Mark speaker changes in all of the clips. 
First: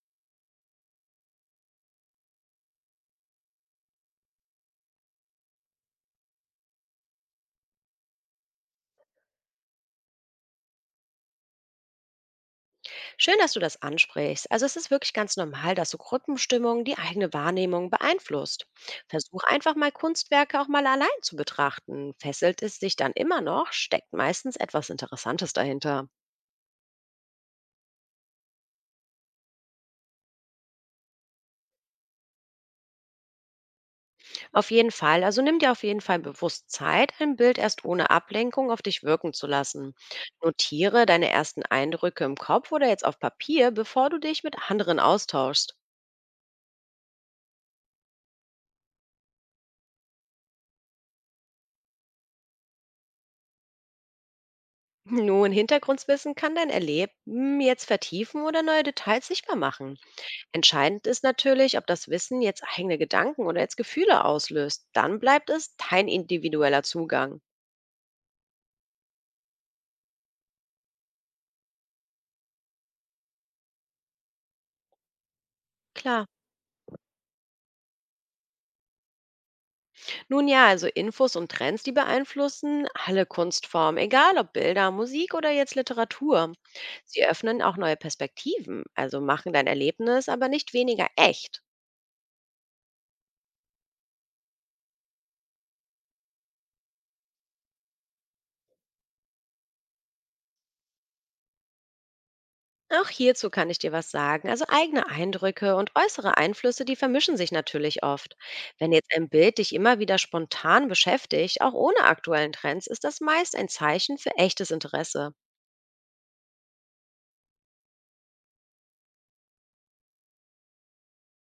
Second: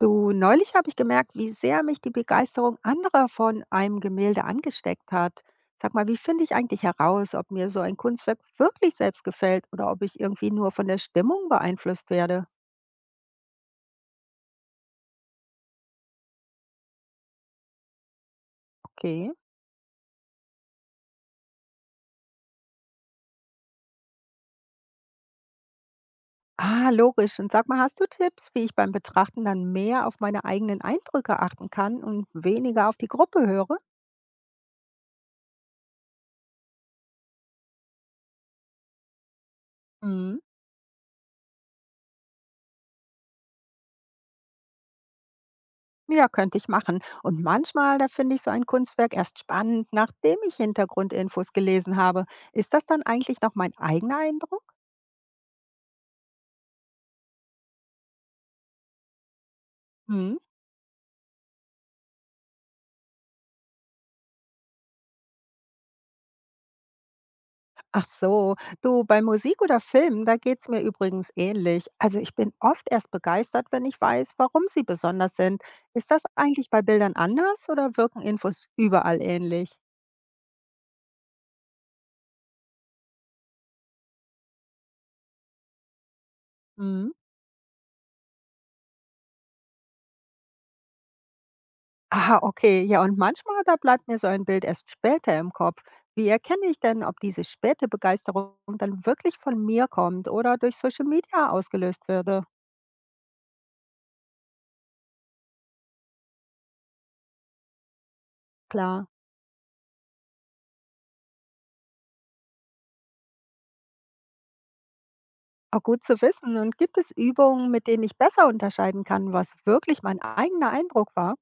Speaker 1: Du, neulich habe ich gemerkt, wie sehr mich die Begeisterung anderer von einem Gemälde angesteckt hat. Sag mal, wie finde ich eigentlich heraus, ob mir so ein Kunstwerk wirklich selbst gefällt oder ob ich irgendwie nur von der Stimmung beeinflusst werde?
Speaker 2: Schön, dass du das ansprichst. Also es ist wirklich ganz normal, dass so Gruppenstimmung die eigene Wahrnehmung beeinflusst.
Speaker 1: Okay.
Speaker 2: Versuch einfach mal Kunstwerke auch mal allein zu betrachten. Fesselt es dich dann immer noch, steckt meistens etwas Interessantes dahinter.
Speaker 1: Ah, logisch. Und sag mal, hast du Tipps, wie ich beim Betrachten dann mehr auf meine eigenen Eindrücke achten kann und weniger auf die Gruppe höre?
Speaker 2: Auf jeden Fall, also nimm dir auf jeden Fall bewusst Zeit, ein Bild erst ohne Ablenkung auf dich wirken zu lassen. Notiere deine ersten Eindrücke im Kopf oder jetzt auf Papier, bevor du dich mit anderen austauschst.
Speaker 1: Ja, könnte ich machen. Und manchmal, da finde ich so ein Kunstwerk erst spannend, nachdem ich Hintergrundinfos gelesen habe. Ist das dann eigentlich noch mein eigener Eindruck?
Speaker 2: Nun, Hintergrundwissen kann dein Erleben jetzt vertiefen oder neue Details sichtbar machen.
Speaker 1: Hm?
Speaker 2: Entscheidend ist natürlich, ob das Wissen jetzt eigene Gedanken oder jetzt Gefühle auslöst. Dann bleibt es dein individueller Zugang.
Speaker 1: Ach so, du, bei Musik oder Film, da geht es mir übrigens ähnlich. Also ich bin oft erst begeistert, wenn ich weiß, warum sie besonders sind. Ist das
Speaker 2: Klar.
Speaker 1: eigentlich bei Bildern anders oder wirken Infos überall ähnlich?
Speaker 2: Nun ja, also Infos und Trends, die beeinflussen alle Kunstformen, egal ob Bilder, Musik oder jetzt Literatur.
Speaker 1: Hm?
Speaker 2: Sie öffnen auch neue Perspektiven, also machen dein Erlebnis aber nicht weniger echt.
Speaker 1: Aha, okay. Ja, und manchmal, da bleibt mir so ein Bild erst später im Kopf. Wie erkenne ich denn, ob diese späte Begeisterung dann wirklich von mir kommt oder durch Social Media ausgelöst würde?
Speaker 2: Auch hierzu kann ich dir was sagen. Also eigene Eindrücke und äußere Einflüsse, die vermischen sich natürlich oft. Wenn
Speaker 1: Klar.
Speaker 2: jetzt ein Bild dich immer wieder spontan beschäftigt, auch ohne aktuellen Trends, ist das meist ein Zeichen für echtes Interesse.
Speaker 1: Auch gut zu wissen. Und gibt es Übungen, mit denen ich besser unterscheiden kann, was wirklich mein eigener Eindruck war?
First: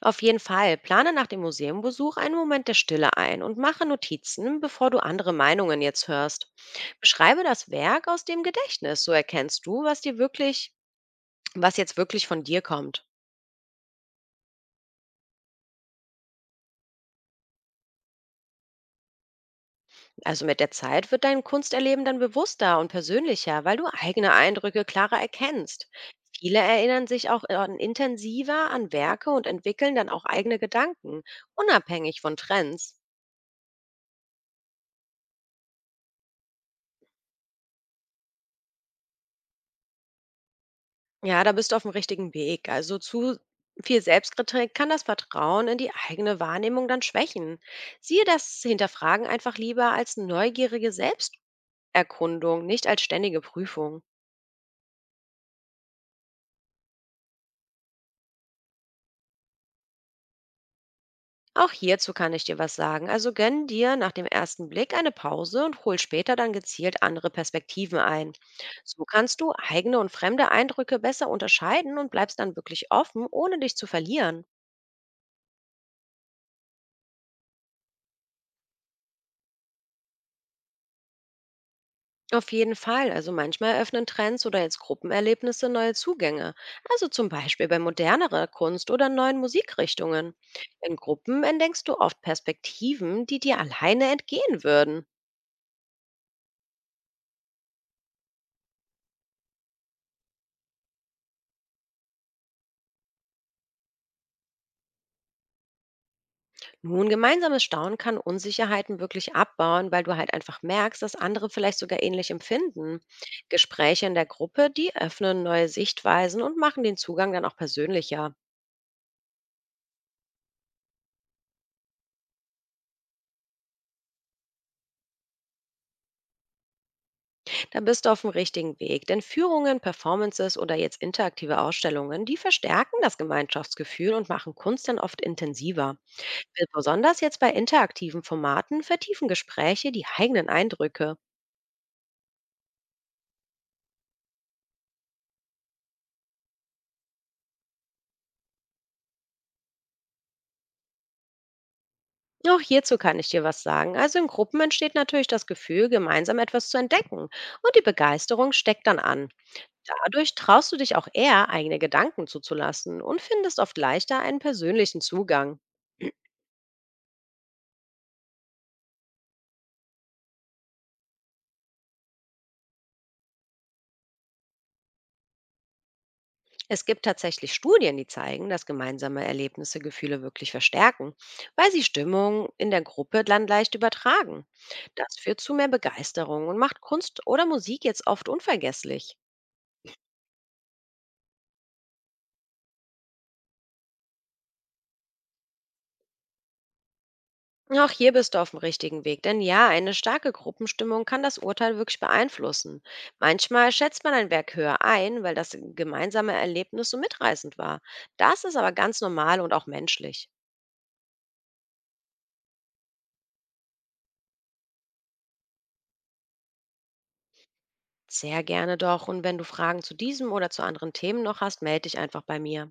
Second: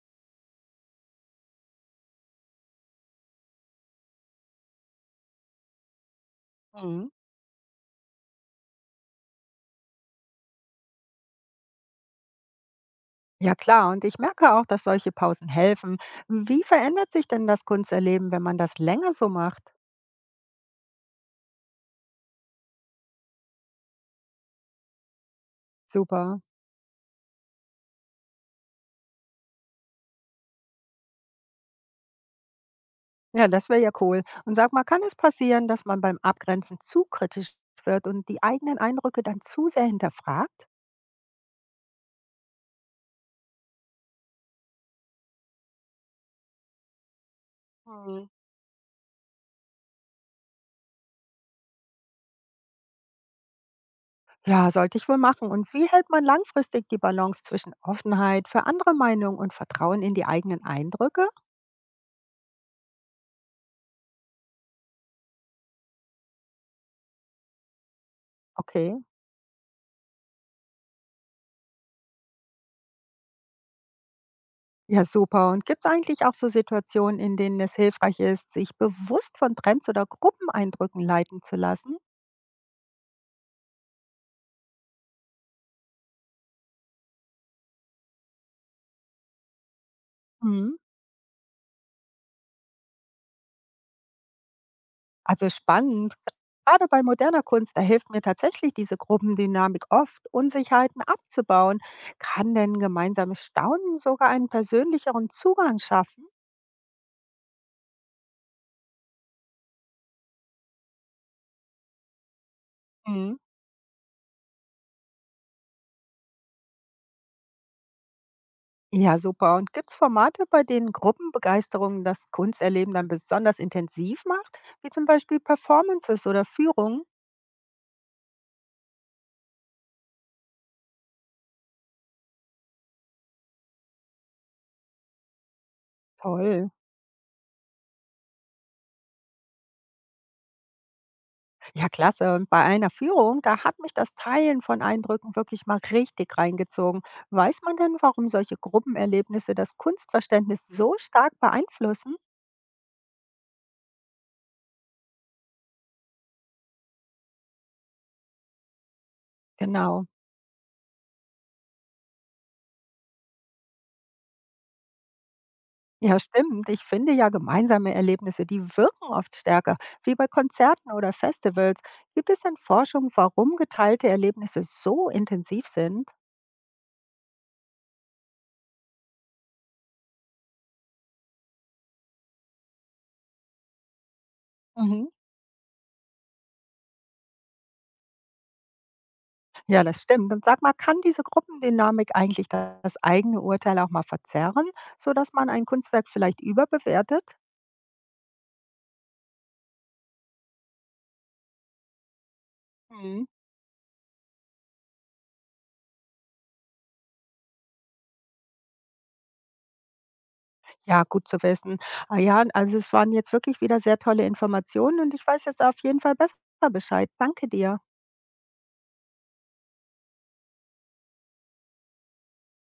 Speaker 2: Auf jeden Fall, plane nach dem Museumbesuch einen Moment der Stille ein und mache Notizen, bevor du andere Meinungen jetzt hörst.
Speaker 1: Mhm.
Speaker 2: Beschreibe das Werk aus dem Gedächtnis, so erkennst du, was dir was jetzt wirklich von dir kommt.
Speaker 1: Ja, klar. Und ich merke auch, dass solche Pausen helfen. Wie verändert sich denn das Kunsterleben, wenn man das länger so macht?
Speaker 2: Also mit der Zeit wird dein Kunsterleben dann bewusster und persönlicher, weil du eigene Eindrücke klarer erkennst.
Speaker 1: Super.
Speaker 2: Viele erinnern sich intensiver an Werke und entwickeln dann auch eigene Gedanken, unabhängig von Trends.
Speaker 1: Ja, das wäre ja cool. Und sag mal, kann es passieren, dass man beim Abgrenzen zu kritisch wird und die eigenen Eindrücke dann zu sehr hinterfragt?
Speaker 2: Ja, da bist du auf dem richtigen Weg. Also zu viel Selbstkritik kann das Vertrauen in die eigene Wahrnehmung dann schwächen. Siehe
Speaker 1: Hm.
Speaker 2: das Hinterfragen einfach lieber als neugierige Selbsterkundung, nicht als ständige Prüfung.
Speaker 1: Ja, sollte ich wohl machen. Und wie hält man langfristig die Balance zwischen Offenheit für andere Meinungen und Vertrauen in die eigenen Eindrücke?
Speaker 2: Auch hierzu kann ich dir was sagen. Also gönn dir nach dem ersten Blick eine Pause und hol später dann gezielt andere Perspektiven ein.
Speaker 1: Okay.
Speaker 2: So kannst du eigene und fremde Eindrücke besser unterscheiden und bleibst dann wirklich offen, ohne dich zu verlieren.
Speaker 1: Ja, super. Und gibt es eigentlich auch so Situationen, in denen es hilfreich ist, sich bewusst von Trends oder Gruppeneindrücken leiten zu lassen?
Speaker 2: Auf jeden Fall. Also manchmal öffnen Trends oder jetzt Gruppenerlebnisse neue Zugänge. Also zum Beispiel bei modernerer Kunst oder neuen Musikrichtungen.
Speaker 1: Mhm.
Speaker 2: In Gruppen entdeckst du oft Perspektiven, die dir alleine entgehen würden.
Speaker 1: Also spannend. Gerade bei moderner Kunst, da hilft mir tatsächlich diese Gruppendynamik oft, Unsicherheiten abzubauen. Kann denn gemeinsames Staunen sogar einen persönlicheren Zugang schaffen?
Speaker 2: Nun, gemeinsames Staunen kann Unsicherheiten wirklich abbauen, weil du halt einfach merkst, dass andere vielleicht sogar ähnlich empfinden.
Speaker 1: Mhm.
Speaker 2: Gespräche in der Gruppe, die öffnen neue Sichtweisen und machen den Zugang dann auch persönlicher.
Speaker 1: Ja, super. Und gibt es Formate, bei denen Gruppenbegeisterung das Kunsterleben dann besonders intensiv macht, wie zum Beispiel Performances oder Führungen?
Speaker 2: Da bist du auf dem richtigen Weg, denn Führungen, Performances oder jetzt interaktive Ausstellungen, die verstärken das Gemeinschaftsgefühl und machen Kunst dann oft intensiver.
Speaker 1: Toll.
Speaker 2: Besonders jetzt bei interaktiven Formaten vertiefen Gespräche die eigenen Eindrücke.
Speaker 1: Ja, klasse. Und bei einer Führung, da hat mich das Teilen von Eindrücken wirklich mal richtig reingezogen. Weiß man denn, warum solche Gruppenerlebnisse das Kunstverständnis so stark beeinflussen?
Speaker 2: Auch hierzu kann ich dir was sagen. Also in Gruppen entsteht natürlich das Gefühl, gemeinsam etwas zu entdecken. Und die Begeisterung steckt dann an.
Speaker 1: Genau.
Speaker 2: Dadurch traust du dich auch eher, eigene Gedanken zuzulassen und findest oft leichter einen persönlichen Zugang.
Speaker 1: Ja, stimmt. Ich finde ja gemeinsame Erlebnisse, die wirken oft stärker, wie bei Konzerten oder Festivals. Gibt es denn Forschung, warum geteilte Erlebnisse so intensiv sind?
Speaker 2: Es gibt tatsächlich Studien, die zeigen, dass gemeinsame Erlebnisse Gefühle wirklich verstärken, weil sie Stimmung in der Gruppe dann leicht übertragen.
Speaker 1: Mhm.
Speaker 2: Das führt zu mehr Begeisterung und macht Kunst oder Musik jetzt oft unvergesslich.
Speaker 1: Ja, das stimmt. Und sag mal, kann diese Gruppendynamik eigentlich das eigene Urteil auch mal verzerren, sodass man ein Kunstwerk vielleicht überbewertet?
Speaker 2: Auch hier bist du auf dem richtigen Weg, denn ja, eine starke Gruppenstimmung kann das Urteil wirklich beeinflussen.
Speaker 1: Mhm.
Speaker 2: Manchmal schätzt man ein Werk höher ein, weil das gemeinsame Erlebnis so mitreißend war. Das ist aber ganz normal und auch menschlich.
Speaker 1: Ja, gut zu wissen. Ah ja, also es waren jetzt wirklich wieder sehr tolle Informationen und ich weiß jetzt auf jeden Fall besser Bescheid. Danke dir.
Speaker 2: Sehr gerne doch, und wenn du Fragen zu diesem oder zu anderen Themen noch hast, melde dich einfach bei mir.